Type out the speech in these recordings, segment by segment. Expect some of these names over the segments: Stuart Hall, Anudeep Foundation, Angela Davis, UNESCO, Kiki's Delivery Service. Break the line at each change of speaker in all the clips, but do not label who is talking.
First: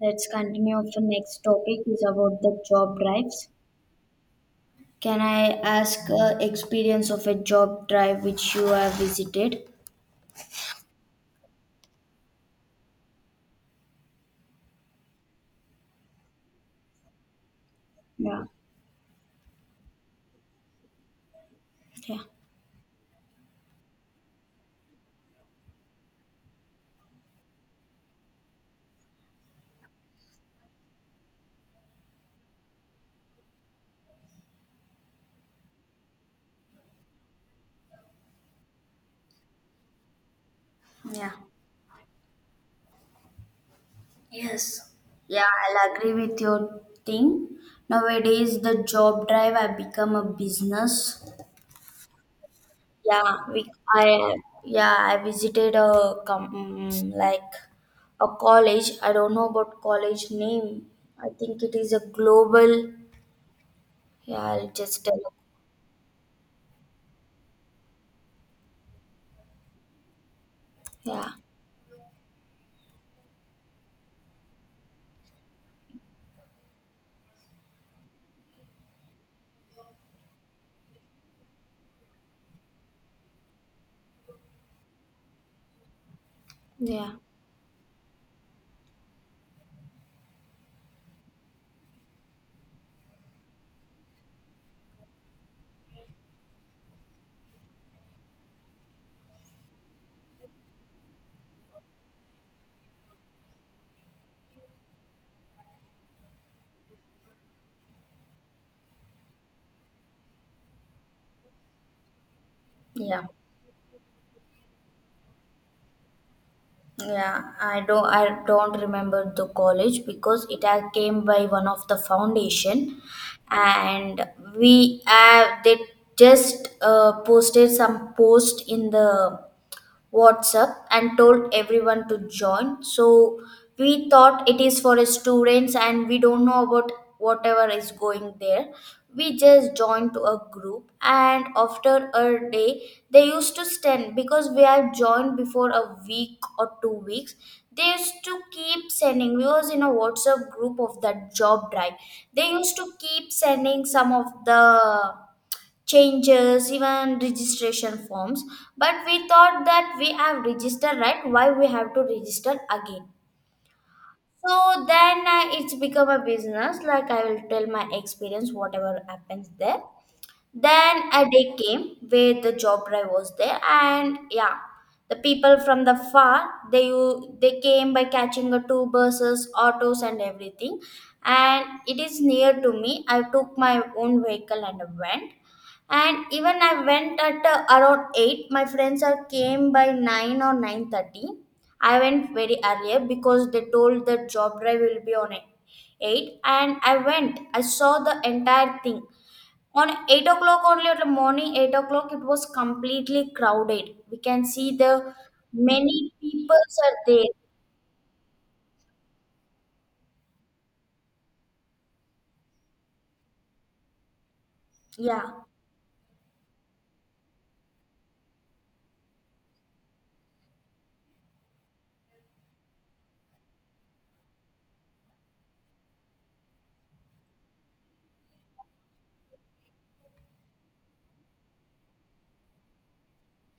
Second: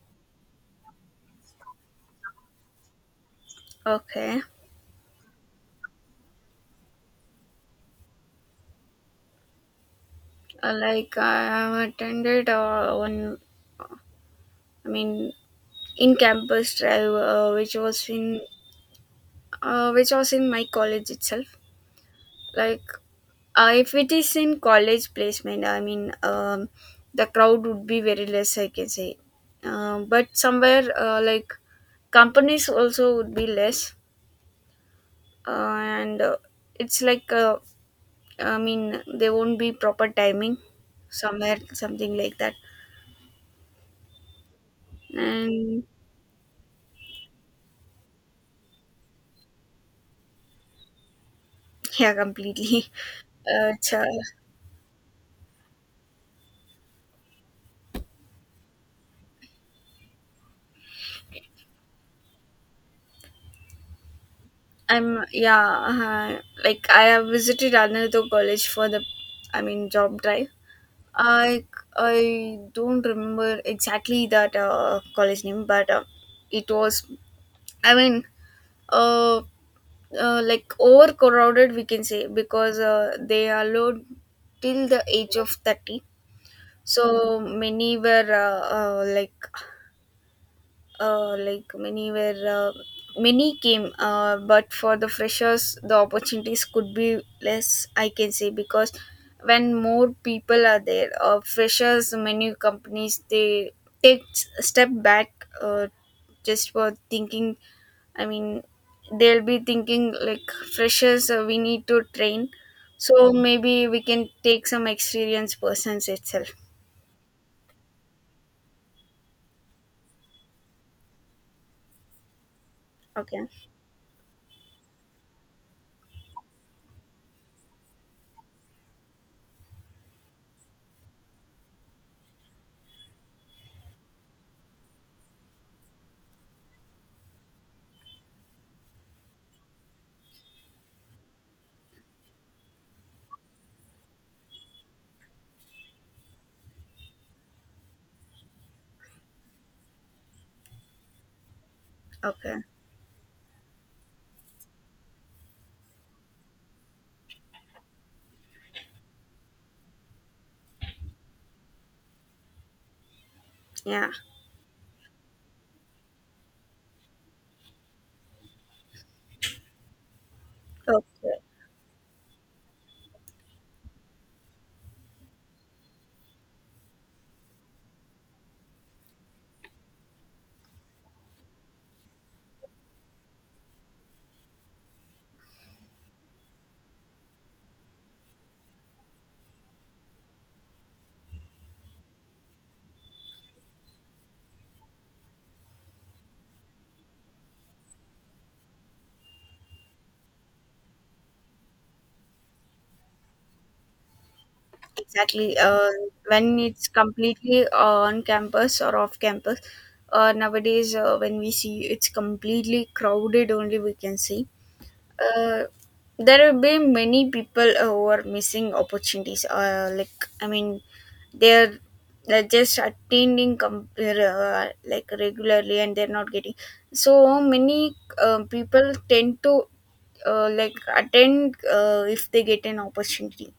Let's continue. Our next topic is about the job drives.
Okay.
Can I ask experience of a job drive which you have visited?
Like I have attended one. I mean, in campus drive,
Yeah.
which was in my college itself.
Yeah.
Like, if it is in college placement, the crowd would be very less, I can say, but somewhere like companies also would be less, and it's like there won't be proper timing
Yeah.
somewhere, something like that,
Yes. Yeah,
and.
I'll agree with your thing. Nowadays, the job drive have become a business.
Yeah, completely.
Yeah, we,
It's,
I, yeah, I visited a like a college. I don't know about college name. I think it is a global. Yeah, I'll just tell.
I'm yeah. Like I have visited another college for job drive.
Yeah,
I I don't remember exactly that college name, but it was. I mean, uh, like overcrowded, we can say because they allowed till the age of 30.
yeah.
So many were uh, like like many were many came, but for the freshers the opportunities could be less, I can say, because when more people are there, freshers, many companies they take a step back, just for thinking i mean they'll be thinking like freshers, we need to train,
Yeah,
so maybe we can take some experienced persons itself.
yeah. I don't remember the college because it had came by one of the foundation,
Okay.
and we they just posted some post in the WhatsApp and told everyone to join. So we thought it is for students and we don't know about whatever is going there. We just joined to a group and after a day they used to send because we have joined before a week or 2 weeks. They used to keep sending. We was in a WhatsApp group of that job drive. They
Okay.
used to keep sending some of the changes, even registration forms. But we thought that we have registered right, why we have to register again?
Yeah.
So then it's become a business. Like I will tell my experience, whatever happens there. Then a
Okay.
day came where the job drive was there, and yeah, the people from the far they came by catching the two buses, autos, and everything. And it is near to me. I took my own vehicle and went. And even I went at around 8. My friends are came by 9 or 9:30. I went very earlier because they told that job drive will be on 8, and I went. I saw the entire thing on 8 o'clock only. At morning 8 o'clock, it was completely crowded. We can see the
Exactly.
many
When
people
it's
are there.
completely on campus or off campus, nowadays when we see it's completely crowded, only we can see.
Yeah,
Uh, there will be many people who are missing opportunities. They're just attending like regularly, and they're not getting. So many people tend to like attend if they get an opportunity.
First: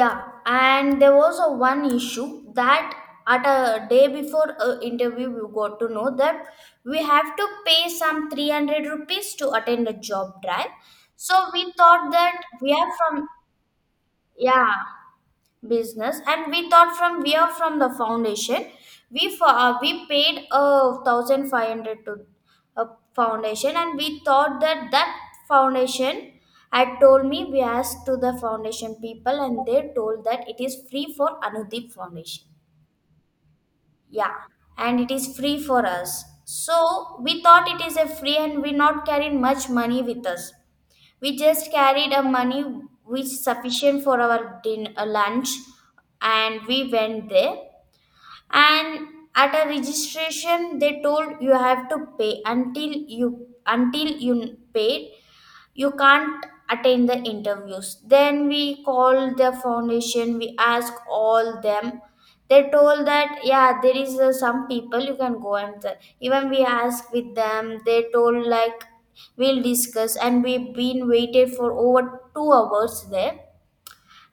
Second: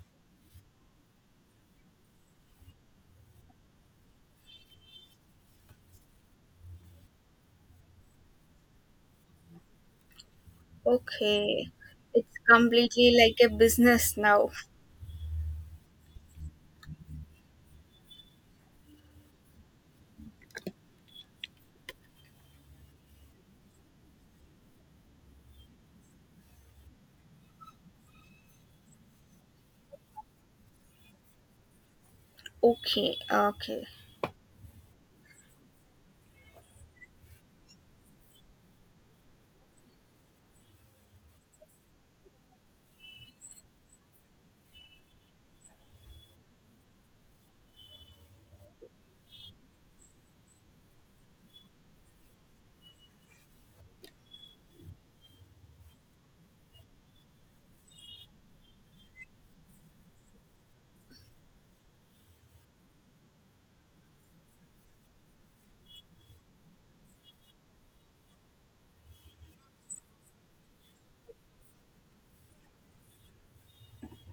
yeah. And there was a one issue that at a day before a interview we got to know that we have to pay some 300 rupees to attend a job drive. So we
Okay,
thought
it's
that we are
completely
from,
like a business now.
yeah, business. And we thought from we are from the foundation, we paid 1,500 to a foundation and we thought that that foundation had told me. We asked to the foundation people and they told that it is free for Anudeep Foundation.
Okay, okay,
Yeah, and it is free for us, so we thought it is a free and we not carried much money with us. We just carried a money which sufficient for our lunch, and we went there. And at a registration they told you have to pay. Until you paid, you can't attend the interviews. Then we called the foundation, we asked all them. They told that yeah there is some people you can go and the-. Even we asked with them, they told like we'll discuss and we've been waited for over 2 hours there.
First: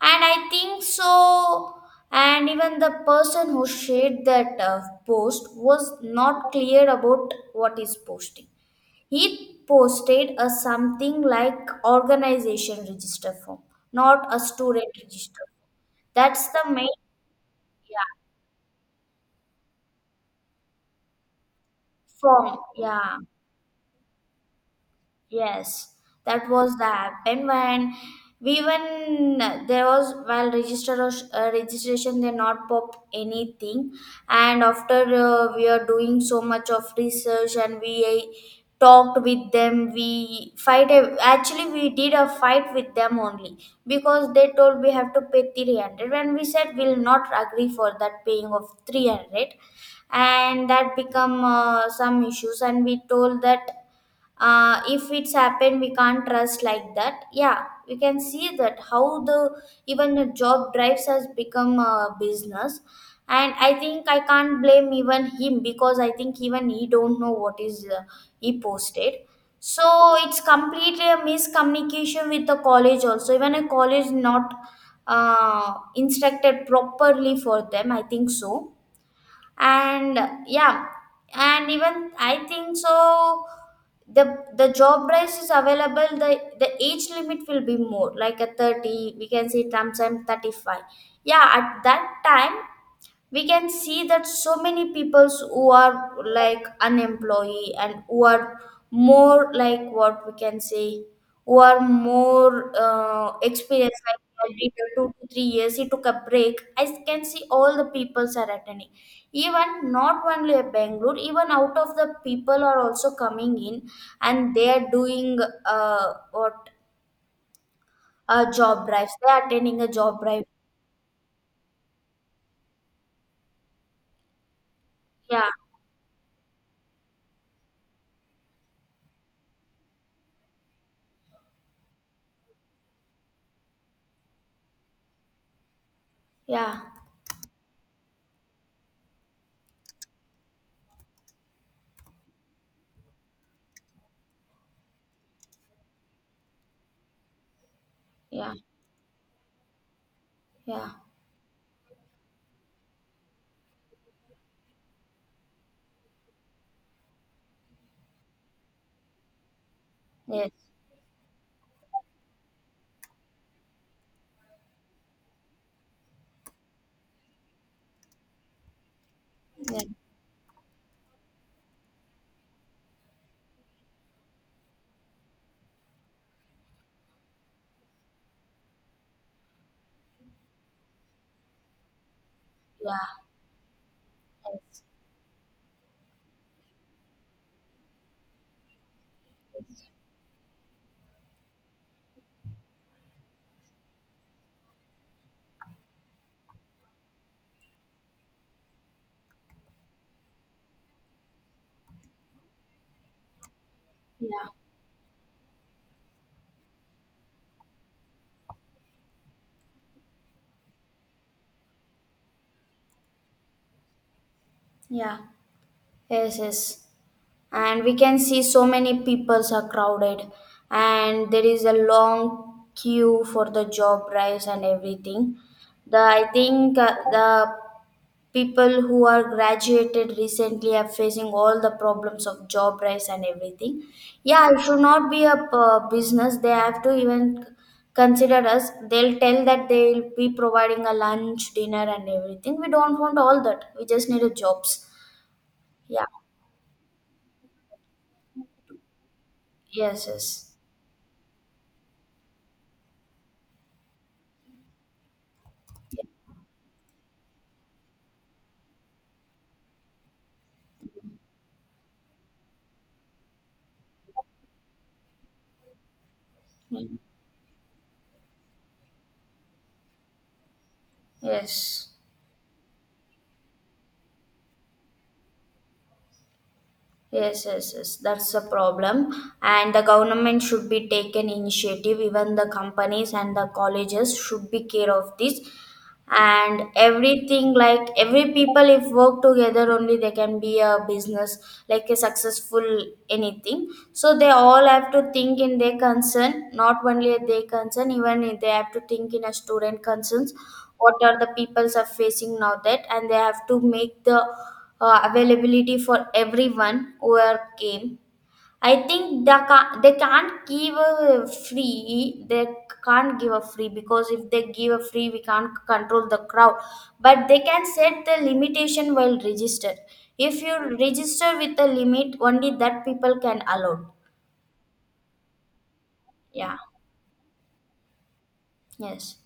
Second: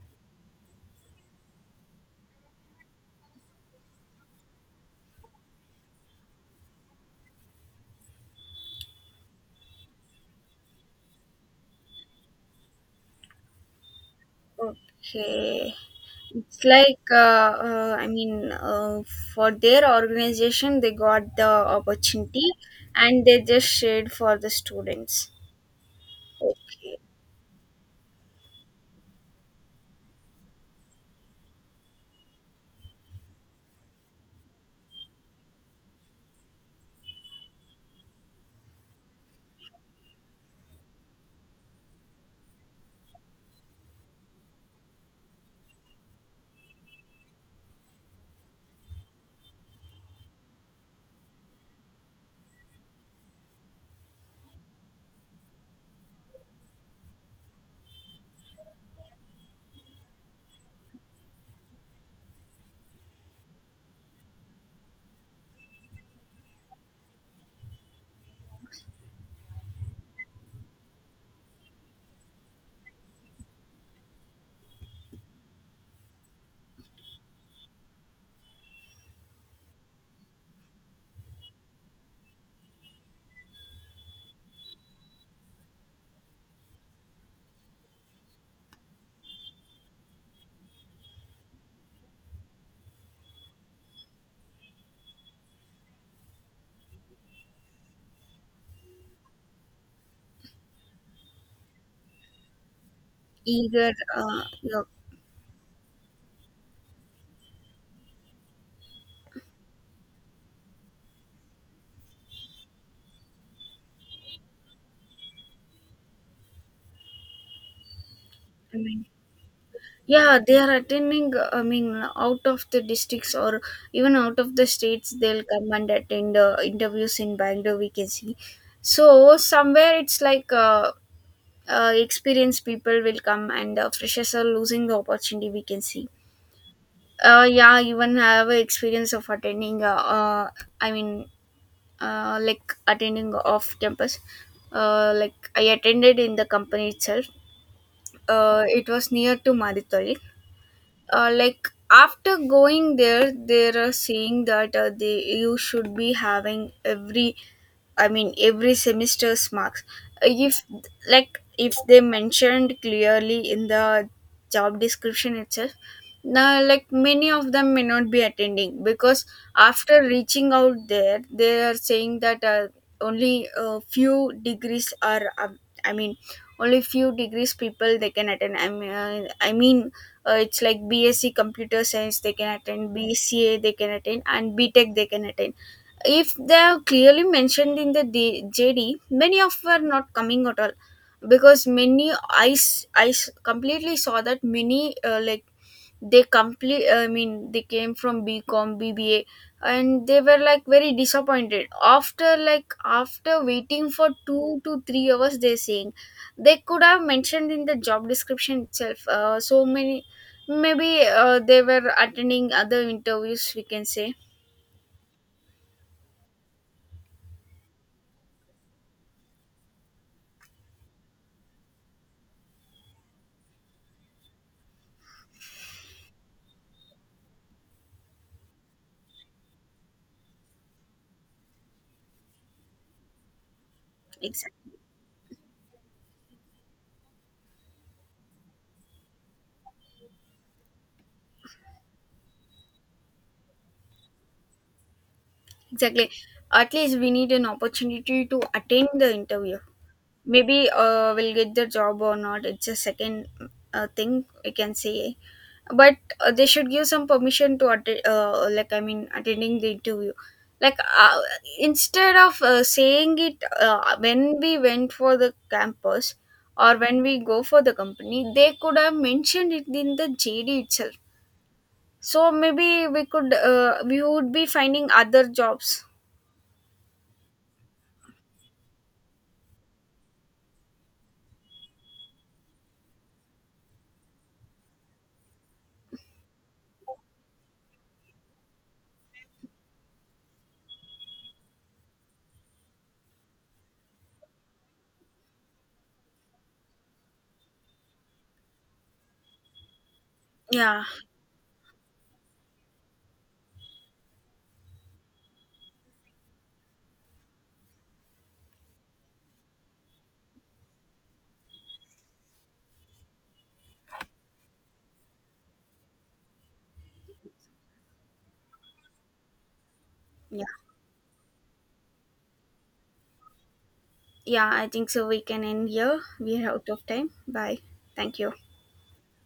And I think so. And even the person who shared that post was not clear about what is posting. He posted a something like organization register form, not a student register form.
okay.
That's
It's
the main,
like, uh, I
yeah,
mean, uh, for their organization, they got the opportunity
form. Yeah.
and they just shared for the students.
Yes, that was the
Okay,
happen. When we, when there was while register registration, they not pop anything. And after we are doing so much of research and we talked with them. We fight a, actually we did a fight with them only because they told we have to pay 300 and we said we'll not agree for that paying of 300. And that become some issues. And we told that if it's happened we can't trust like that. Yeah, we can see that how the, even the job drives has become a business. And I think I can't blame even him because I think even he don't know what is he posted. So it's completely a miscommunication with the college also, even a college not instructed properly for them, I think so. And yeah. And even I think so, the the job price is available, the age limit will be more like a 30, we can say sometimes 35. Yeah, at that time we can see that so many peoples who are like unemployed and who are more like what we can say, who are more
either,
experienced, like already
yeah.
2 to 3 years he took a break. I can see all the peoples are attending, even not only at Bangalore, even out of the people are also coming in. And they are doing, what,
I
job
mean,
drives, they are attending a job
yeah,
drive.
they are attending. i mean Out of the districts, or even out of the states, they'll
Yeah,
come and attend interviews in Bangalore, we can see. So somewhere it's like experienced people will come and freshers are losing the opportunity, we can see.
yeah,
Yeah, even I have a experience of attending uh i mean like attending off campus. Like I attended in the company itself.
yeah,
It was near to Maditoli.
yeah,
Like after going there, they're saying that they, you should be having every I mean every semester's marks. Uh,
yes,
if like if they mentioned clearly in the job description itself, now like many of them may not be attending, because
yeah.
after reaching out there they are saying that only a few degrees are I mean only few degrees people they can attend. I mean it's like BSc computer science they can attend,
Yeah.
BCA they can attend, and
Yes.
BTech they can attend. If they are clearly mentioned in the JD, many of are not coming at all, because many completely saw that many like they complete I mean they came from BCom, BBA, and they were like very disappointed after like after waiting for
Yeah.
2 to 3 hours. They're saying they could have mentioned in the job description itself. So many, maybe they were attending other interviews, we can say.
Yeah. Yes, yes. And we can see so many peoples are crowded and there is a long queue for the job drives and everything. The, I think the people who are graduated recently are facing all the problems of job drives and everything. Yeah, it
Exactly.
should not be a business. They have to even consider us. They'll tell that they'll be providing a lunch, dinner and everything. We don't want all that. We just need a jobs. Yeah.
Exactly. At least we need an opportunity to attend the interview.
Yes, yes.
Maybe we'll get the job or not, it's a second thing, we can say. But they should give some permission to attend, attending the interview. Like instead of Saying it when we went for the campus, or
Mm.
when we go for the company, they could have mentioned it in the JD itself,
Yes.
so maybe we could we would be finding other jobs.
Yes, yes, yes. That's the problem. And the government should be taken initiative. Even the companies and the colleges should be care of this. And everything like every people, if work together only, they can be a business like a successful anything. So they all have to think in their concern, not only their concern, even if they have to think in a student concerns.
Yeah.
What are the peoples are facing now that, and they have to make the availability for everyone who are came. I think they can't give a free. They can't give a free because if they give a free, we can't control the crowd. But they can set the limitation while registered. If
Yeah,
you register with a limit, only that people can allow.
yeah, I think so we can end here, we are
Yeah.
out of time. Bye. Thank you.
Yes.